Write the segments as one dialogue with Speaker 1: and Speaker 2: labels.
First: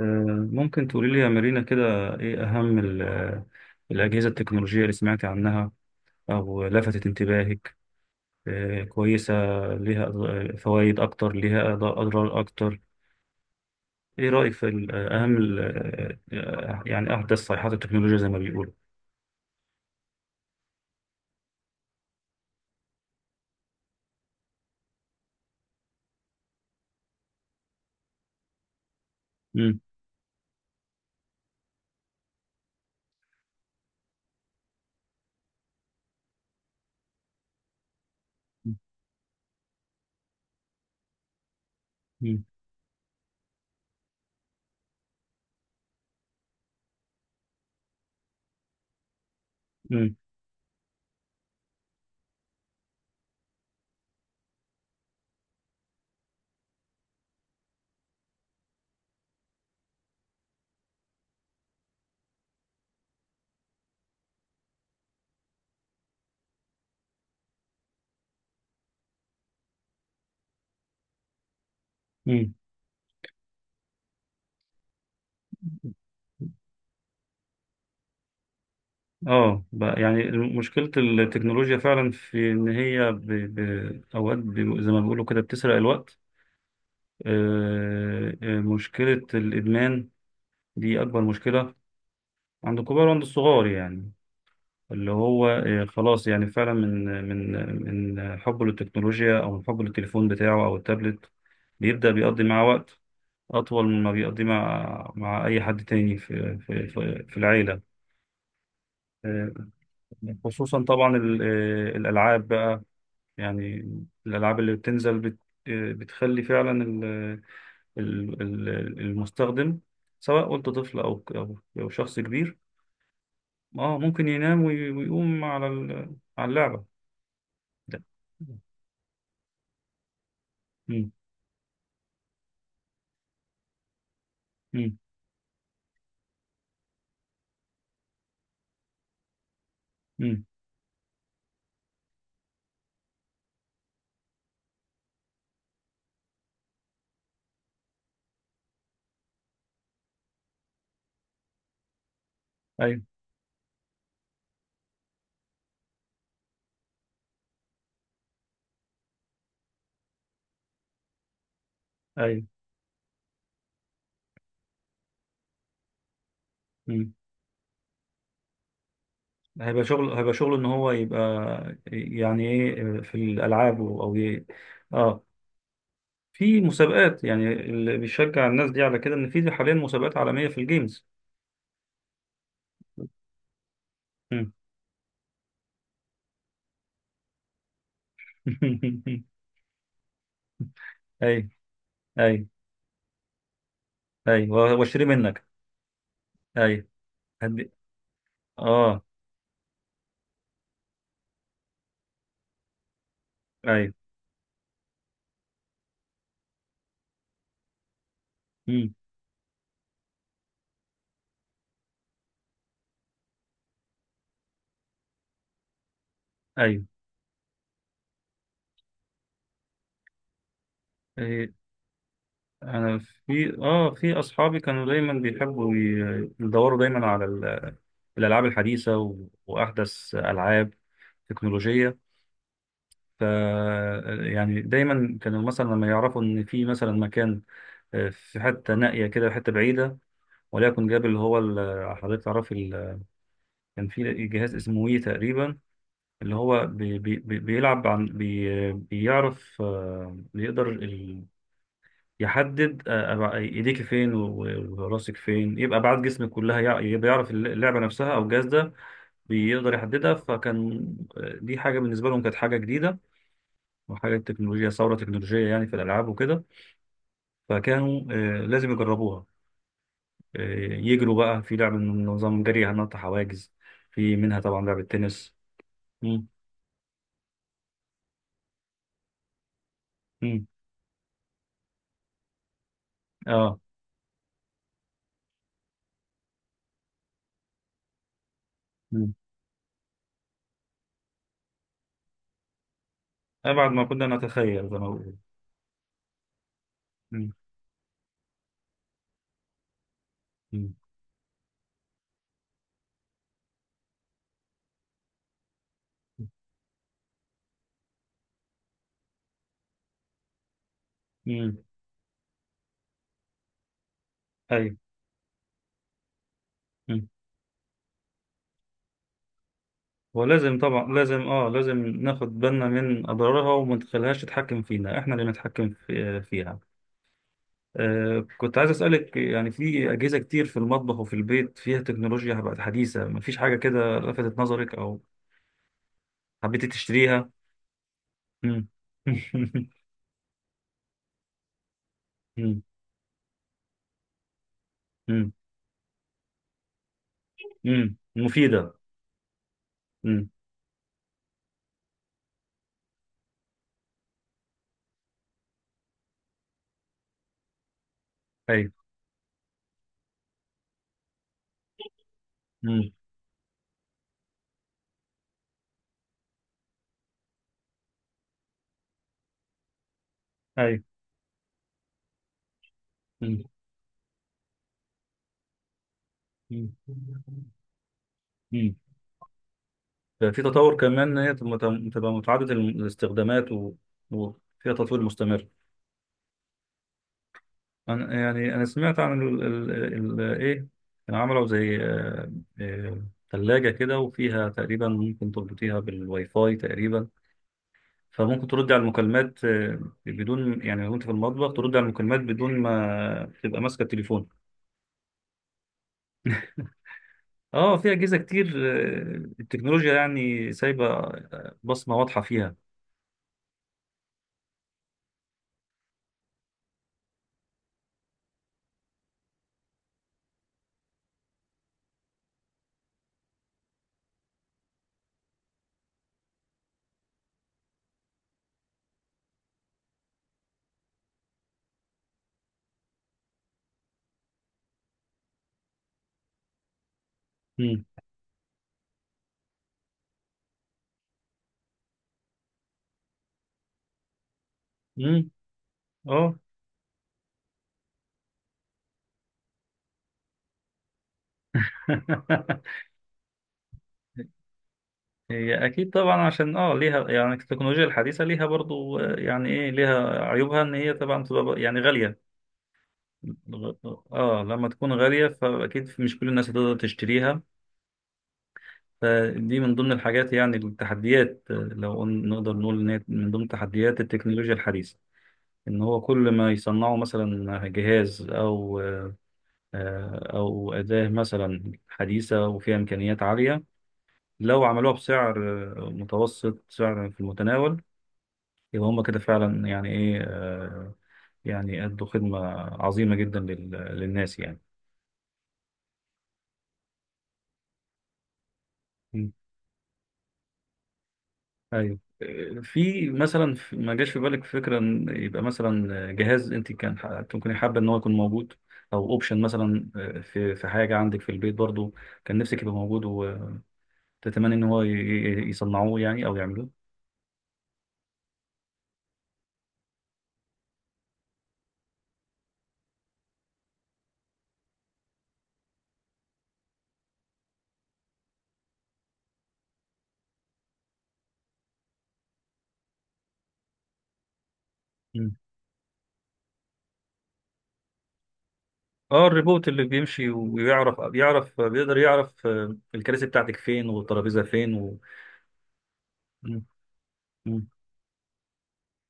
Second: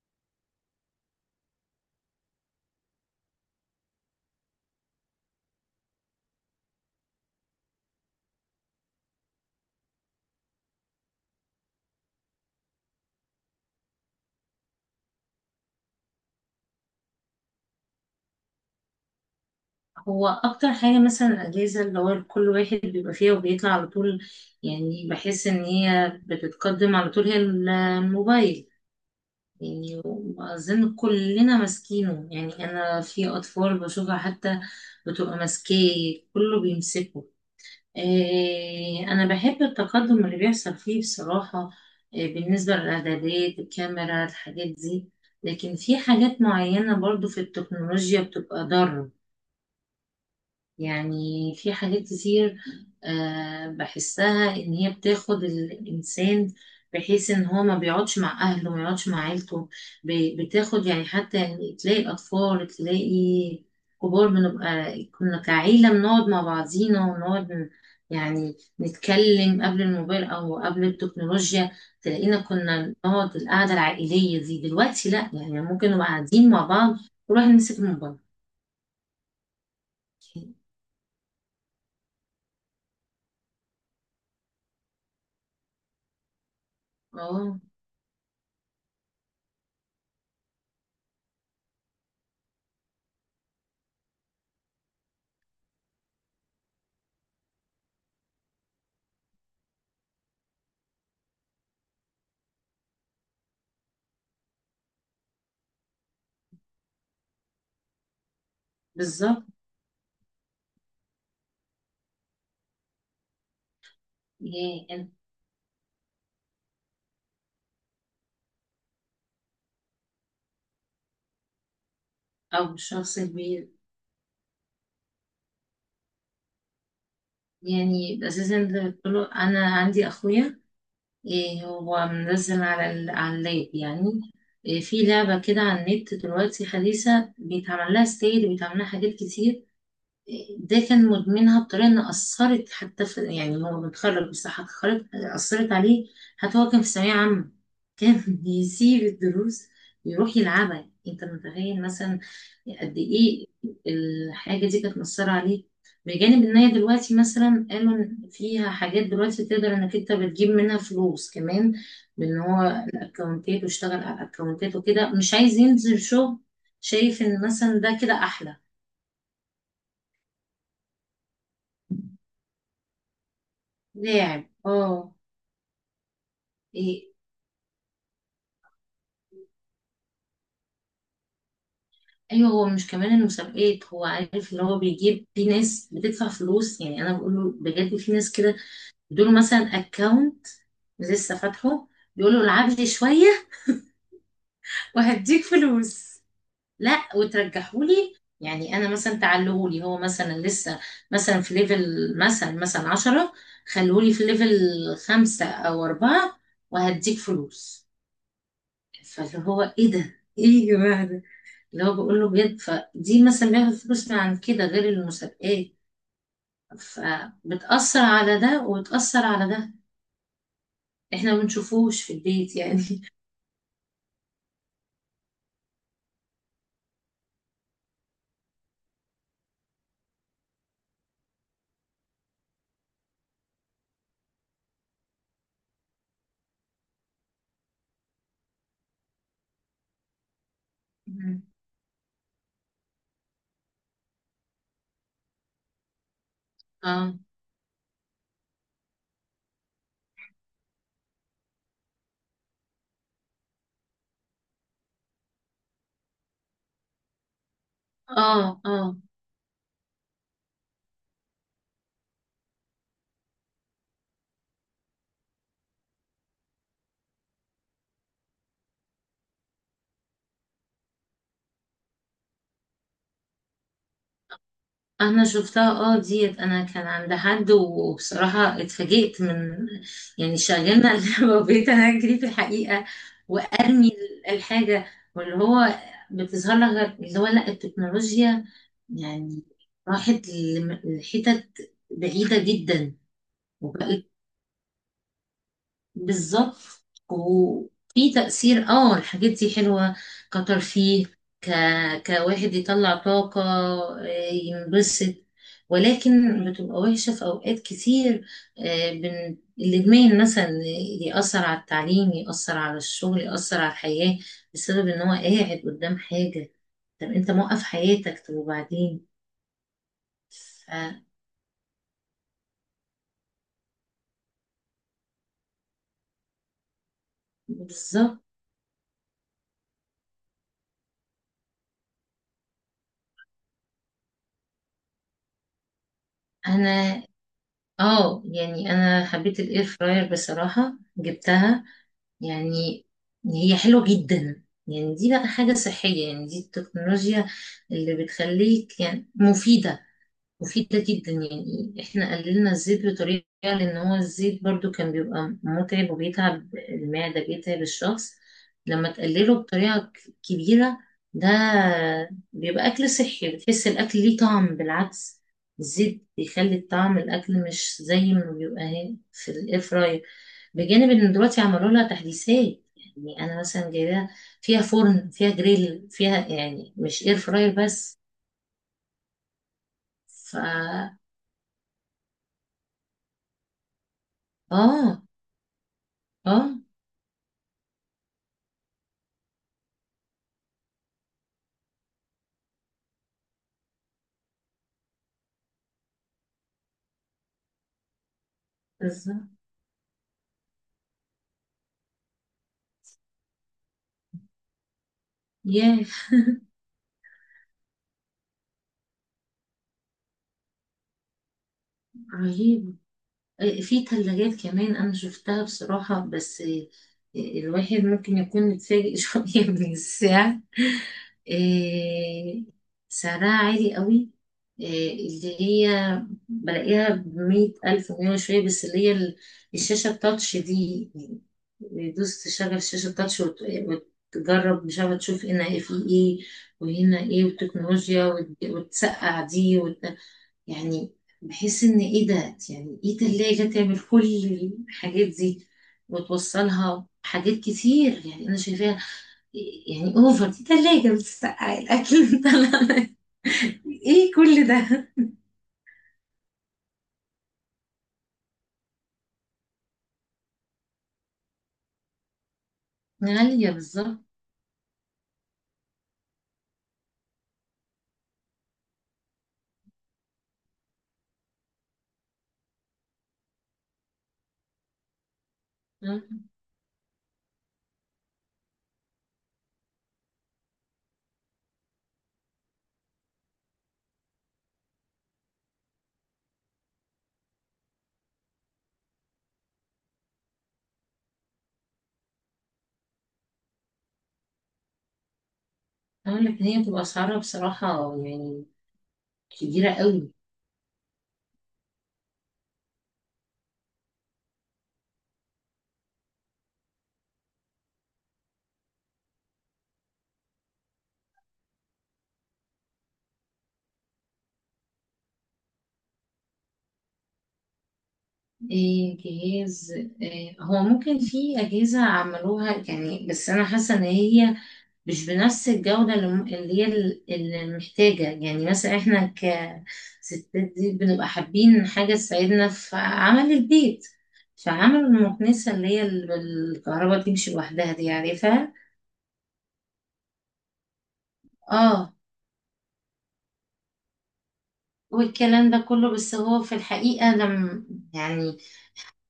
Speaker 1: آه، ممكن تقولي لي يا مارينا كده، إيه أهم الأجهزة التكنولوجية اللي سمعتي عنها أو لفتت انتباهك؟ كويسة، ليها فوائد أكتر ليها أضرار أكتر؟ إيه رأيك في أهم يعني أحدث صيحات التكنولوجيا زي ما بيقولوا؟
Speaker 2: هو اكتر حاجه مثلا الاجازه اللي هو كل واحد بيبقى فيها وبيطلع على طول. يعني بحس ان هي بتتقدم على طول، هي الموبايل.
Speaker 1: مم.
Speaker 2: يعني اظن كلنا ماسكينه، يعني انا في اطفال بشوفها حتى بتبقى ماسكاه، كله بيمسكه. إيه، انا بحب التقدم اللي بيحصل فيه بصراحه. إيه
Speaker 1: مم.
Speaker 2: بالنسبه للاعدادات الكاميرا الحاجات دي. لكن في حاجات معينه برضو في التكنولوجيا بتبقى ضاره.
Speaker 1: مم.
Speaker 2: يعني في حاجات كتير، بحسها إن هي بتاخد الإنسان، بحيث إن هو ما بيقعدش مع أهله ما يقعدش مع عيلته. بتاخد، يعني حتى يعني تلاقي أطفال، تلاقي كبار. بنبقى كنا كعيلة بنقعد مع بعضينا ونقعد يعني نتكلم قبل الموبايل أو قبل التكنولوجيا. تلاقينا
Speaker 1: مم.
Speaker 2: كنا نقعد القعدة العائلية دي، دلوقتي لأ. يعني ممكن نبقى قاعدين مع بعض ونروح نمسك الموبايل.
Speaker 1: بقى يعني مشكلة التكنولوجيا فعلا في إن هي أوقات زي ما بيقولوا كده بتسرق الوقت.
Speaker 2: اه،
Speaker 1: مشكلة الإدمان دي أكبر مشكلة عند الكبار وعند الصغار، يعني اللي هو خلاص، يعني فعلا من حبه للتكنولوجيا أو من حبه للتليفون بتاعه أو التابلت، بيبدأ بيقضي معاه وقت أطول مما بيقضي مع أي حد تاني في العيلة.
Speaker 2: بالظبط.
Speaker 1: آه، خصوصا طبعا الألعاب بقى، يعني الألعاب اللي
Speaker 2: يعني أنت
Speaker 1: بتنزل بت آه، بتخلي فعلا ال- ال- المستخدم، سواء قلت طفل أو شخص كبير،
Speaker 2: أو شخص كبير.
Speaker 1: اه ممكن ينام ويقوم على على اللعبة ده.
Speaker 2: يعني أساسا ده كله أنا عندي أخويا.
Speaker 1: مم.
Speaker 2: إيه، هو منزل على اللاب يعني. إيه،
Speaker 1: مم.
Speaker 2: في لعبة كده على النت دلوقتي حديثة، بيتعمل لها ستيل وبيتعمل لها حاجات كتير.
Speaker 1: مم.
Speaker 2: ده كان مدمنها بطريقة إن أثرت حتى في، يعني هو متخرج، بصحة اتخرج. أثرت عليه، حتى هو كان في ثانوية عامة. كان يسيب الدروس ويروح يلعبها. أنت متخيل مثلا قد
Speaker 1: ايوه.
Speaker 2: إيه الحاجة دي كانت مأثرة عليه؟ بجانب إن هي دلوقتي مثلا قالوا إن فيها حاجات دلوقتي تقدر إنك أنت بتجيب منها فلوس كمان، بإن
Speaker 1: ايوه.
Speaker 2: هو الأكونتات. واشتغل على الأكونتات وكده، مش عايز ينزل شغل.
Speaker 1: مم.
Speaker 2: شايف إن مثلا ده كده أحلى.
Speaker 1: هيبقى شغل، هيبقى شغل ان هو يبقى، يعني ايه، في الالعاب او
Speaker 2: لاعب، اه.
Speaker 1: اه، في
Speaker 2: إيه.
Speaker 1: مسابقات، يعني اللي بيشجع الناس دي على كده ان في حاليا مسابقات عالمية في الجيمز.
Speaker 2: ايوه، هو مش كمان المسابقات، هو
Speaker 1: مم.
Speaker 2: عارف ان هو بيجيب، في ناس بتدفع فلوس. يعني انا بقول له بجد في ناس كده، دول مثلا اكونت لسه
Speaker 1: ايوه.
Speaker 2: فاتحه. بيقول له
Speaker 1: ايوه.
Speaker 2: العب لي شويه
Speaker 1: ايوه واشتري منك.
Speaker 2: وهديك فلوس.
Speaker 1: ايوه.
Speaker 2: لا،
Speaker 1: هدي.
Speaker 2: وترجحولي. يعني انا
Speaker 1: اه.
Speaker 2: مثلا تعلهولي، هو مثلا لسه مثلا في ليفل مثلا عشرة،
Speaker 1: ايوه.
Speaker 2: خلولي في ليفل خمسة او اربعة وهديك فلوس.
Speaker 1: مم.
Speaker 2: فاللي هو، ايه ده؟ ايه يا جماعه؟ اللي هو بقول له بجد. فدي مثلا بياخد فلوس من عن كده غير المسابقات.
Speaker 1: ايوه.
Speaker 2: فبتأثر على ده وبتأثر على ده. احنا ما
Speaker 1: إيه.
Speaker 2: بنشوفوش في البيت يعني.
Speaker 1: انا، في في اصحابي كانوا دايما بيحبوا يدوروا دايما على الالعاب الحديثه، واحدث العاب تكنولوجيه، ف يعني دايما كانوا مثلا لما يعرفوا ان في مثلا مكان، في حته نائيه كده، حته بعيده، وليكن جاب اللي هو
Speaker 2: مم.
Speaker 1: حضرتك تعرف كان في جهاز اسمه وي تقريبا، اللي هو
Speaker 2: اه،
Speaker 1: بيلعب عن بيعرف، بيقدر يحدد ايديك فين وراسك فين، يبقى ابعاد جسمك كلها، يبقى يعرف اللعبه نفسها او الجهاز
Speaker 2: اه.
Speaker 1: ده
Speaker 2: اه،
Speaker 1: بيقدر يحددها. فكان دي حاجه بالنسبه لهم كانت حاجه جديده وحاجه تكنولوجيا، ثوره تكنولوجيه يعني في الالعاب وكده، فكانوا لازم يجربوها، آه، يجروا بقى في لعبه من نظام جري، هنط حواجز، في منها طبعا لعبه
Speaker 2: انا
Speaker 1: تنس.
Speaker 2: شفتها. اه،
Speaker 1: مم.
Speaker 2: ديت انا كان عند حد، وبصراحة اتفاجئت من، يعني
Speaker 1: مم.
Speaker 2: شغلنا اللعبة وبقيت انا اجري في الحقيقة
Speaker 1: اه.
Speaker 2: وارمي الحاجة. واللي هو بتظهر لك اللي هو، لا، التكنولوجيا
Speaker 1: مم.
Speaker 2: يعني راحت لحتت بعيدة جدا
Speaker 1: ابعد ما
Speaker 2: وبقت.
Speaker 1: كنا نتخيل زي ما بقول.
Speaker 2: بالظبط.
Speaker 1: مم.
Speaker 2: وفي تأثير، اه، الحاجات دي حلوة،
Speaker 1: مم.
Speaker 2: كترفيه، ك... كواحد يطلع طاقة، ينبسط. ولكن بتبقى وحشة في أوقات كتير. الإدمان مثلا يأثر
Speaker 1: مم.
Speaker 2: على التعليم، يأثر على الشغل، يأثر على الحياة،
Speaker 1: ايوه.
Speaker 2: بسبب إن هو قاعد قدام حاجة. طب أنت موقف حياتك؟ طب وبعدين؟
Speaker 1: ولازم طبعا،
Speaker 2: ف-
Speaker 1: لازم ناخد بالنا من اضرارها، وما نخليهاش تتحكم فينا، احنا اللي نتحكم فيها.
Speaker 2: بالظبط.
Speaker 1: كنت عايز اسالك، يعني في اجهزه كتير في المطبخ وفي البيت فيها تكنولوجيا بقت حديثه، مفيش حاجه كده لفتت نظرك او حبيتي
Speaker 2: أنا،
Speaker 1: تشتريها؟
Speaker 2: اه،
Speaker 1: مم.
Speaker 2: يعني انا حبيت الاير فراير بصراحة، جبتها.
Speaker 1: مم.
Speaker 2: يعني هي حلوة جدا. يعني دي بقى
Speaker 1: مم.
Speaker 2: حاجة صحية، يعني دي التكنولوجيا
Speaker 1: مم.
Speaker 2: اللي
Speaker 1: مفيده.
Speaker 2: بتخليك يعني مفيدة.
Speaker 1: مم.
Speaker 2: مفيدة جدا. يعني احنا قللنا الزيت بطريقة، لان هو الزيت برضو كان بيبقى متعب وبيتعب المعدة، بيتعب الشخص.
Speaker 1: ايوه.
Speaker 2: لما تقلله بطريقة كبيرة، ده بيبقى أكل
Speaker 1: مم.
Speaker 2: صحي. بتحس الأكل ليه طعم بالعكس. الزيت بيخلي الطعم الأكل مش زي ما بيبقى في الإير فراير.
Speaker 1: ايوه.
Speaker 2: بجانب إن دلوقتي عملوا لها تحديثات. يعني أنا
Speaker 1: مم.
Speaker 2: مثلا جايباها فيها فرن، فيها جريل، فيها
Speaker 1: مم.
Speaker 2: يعني مش إير فراير بس.
Speaker 1: مم. في
Speaker 2: فا،
Speaker 1: تطور كمان ان هي تبقى متعدده الاستخدامات، وفيها تطوير
Speaker 2: آه،
Speaker 1: مستمر.
Speaker 2: اه،
Speaker 1: أنا سمعت عن ال ال ال إيه كانوا عملوا زي تلاجة كده، وفيها تقريبا ممكن تربطيها بالواي فاي تقريبا، فممكن ترد على
Speaker 2: بالظبط.
Speaker 1: المكالمات، بدون، يعني لو أنت في المطبخ ترد على المكالمات بدون ما تبقى ماسكة التليفون.
Speaker 2: ياه،
Speaker 1: أه، في أجهزة كتير، التكنولوجيا يعني سايبة بصمة واضحة فيها.
Speaker 2: رهيب. في ثلاجات كمان انا شفتها بصراحة، بس الواحد ممكن يكون متفاجئ شوية من السعر. آه، سعرها عالي قوي. آه، اللي هي بلاقيها بمية ألف ومية وشوية. بس اللي هي الشاشة التاتش دي، دوس تشغل الشاشة التاتش وتجرب. مش عارفة، تشوف هنا فيه ايه وهنا ايه،
Speaker 1: امم.
Speaker 2: وتكنولوجيا وتسقع دي. يعني بحس ان ايه ده؟ يعني ايه تلاجة تعمل كل الحاجات
Speaker 1: امم.
Speaker 2: دي
Speaker 1: أه.
Speaker 2: وتوصلها حاجات كتير؟ يعني انا شايفاها، يعني اوفر، دي تلاجة بتسقع الاكل ايه كل ده؟
Speaker 1: هي اكيد طبعا، عشان ليها، يعني التكنولوجيا الحديثه ليها برضو يعني ايه، ليها عيوبها ان هي طبعا بتبقى يعني غاليه.
Speaker 2: غالية، بالظبط.
Speaker 1: اه، لما تكون غاليه فاكيد مش كل الناس هتقدر تشتريها، فدي من ضمن الحاجات، يعني التحديات، نقدر نقول ان هي من ضمن تحديات التكنولوجيا الحديثه، ان هو كل ما يصنعوا مثلا جهاز او آه، آه، او اداه مثلا حديثه وفيها امكانيات عاليه، لو عملوها بسعر متوسط، سعر في المتناول، يبقى هم كده فعلا يعني ايه، يعني ادوا خدمة عظيمة جدا للناس يعني.
Speaker 2: اقول لك ان هي بتبقى اسعارها بصراحة يعني
Speaker 1: مم.
Speaker 2: كبيرة قوي.
Speaker 1: ايوه. في مثلا ما جاش في بالك فكرة ان يبقى مثلا جهاز انت ممكن حابة ان هو يكون موجود، او اوبشن مثلا، في حاجة عندك في البيت برضو كان نفسك يبقى موجود، وتتمنى ان هو يصنعوه يعني او يعملوه.
Speaker 2: إيه جهاز؟ إيه، هو ممكن في أجهزة عملوها يعني، بس أنا حاسة إن هي مش بنفس الجودة اللي اللي هي اللي محتاجة. يعني مثلا احنا كستات دي بنبقى حابين حاجة تساعدنا في عمل البيت. فعمل
Speaker 1: مم.
Speaker 2: المكنسة اللي هي بالكهرباء تمشي لوحدها دي، عارفها.
Speaker 1: اه، الريبوت اللي بيمشي ويعرف،
Speaker 2: اه،
Speaker 1: بيقدر يعرف الكراسي بتاعتك فين والترابيزة فين
Speaker 2: والكلام ده كله. بس هو في الحقيقة لما
Speaker 1: مم.
Speaker 2: يعني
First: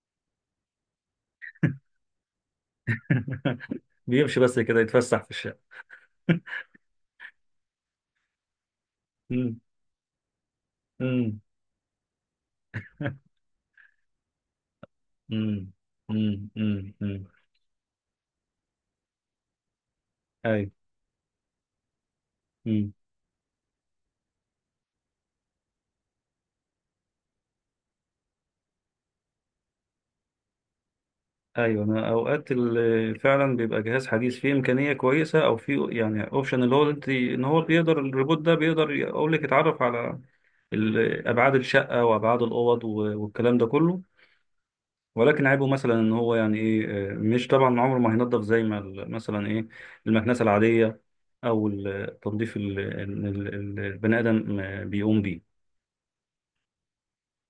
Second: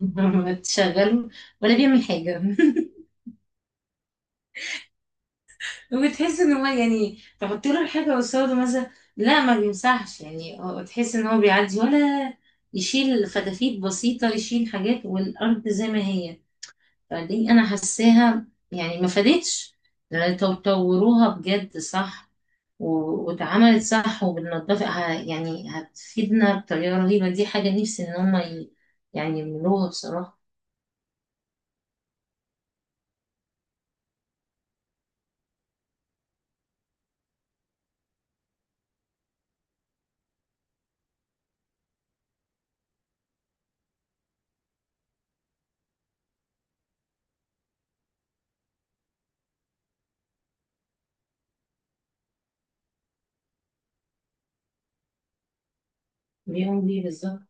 Speaker 2: لما تشغله ولا بيعمل حاجة.
Speaker 1: بيمشي بس كده يتفسح في الشارع.
Speaker 2: وبتحس ان هو يعني تحط له الحاجه قصاده مثلا، لا،
Speaker 1: مم.
Speaker 2: ما بيمسحش. يعني هو تحس ان
Speaker 1: مم.
Speaker 2: هو بيعدي ولا يشيل فتافيت بسيطه، يشيل حاجات والارض
Speaker 1: مم.
Speaker 2: زي ما هي.
Speaker 1: مم. مم. مم.
Speaker 2: فدي انا حاساها يعني ما فادتش. لأن
Speaker 1: ايوه.
Speaker 2: طوروها بجد صح،
Speaker 1: مم.
Speaker 2: واتعملت صح، وبالنظافه يعني هتفيدنا بطريقه رهيبه. دي حاجه نفسي ان هم يعني يعملوها بصراحه.
Speaker 1: ايوه، انا اوقات فعلا بيبقى جهاز حديث فيه امكانيه كويسه، او فيه يعني اوبشن، اللي هو اللي انت ان هو بيقدر الريبوت ده بيقدر يقول لك يتعرف على ابعاد الشقه وابعاد الاوض والكلام ده كله، ولكن عيبه مثلا ان هو يعني ايه، مش طبعا عمره ما هينضف زي ما مثلا ايه، المكنسه العاديه، او التنظيف البني ادم بيقوم بيه.
Speaker 2: بيقوم بيه، بالظبط.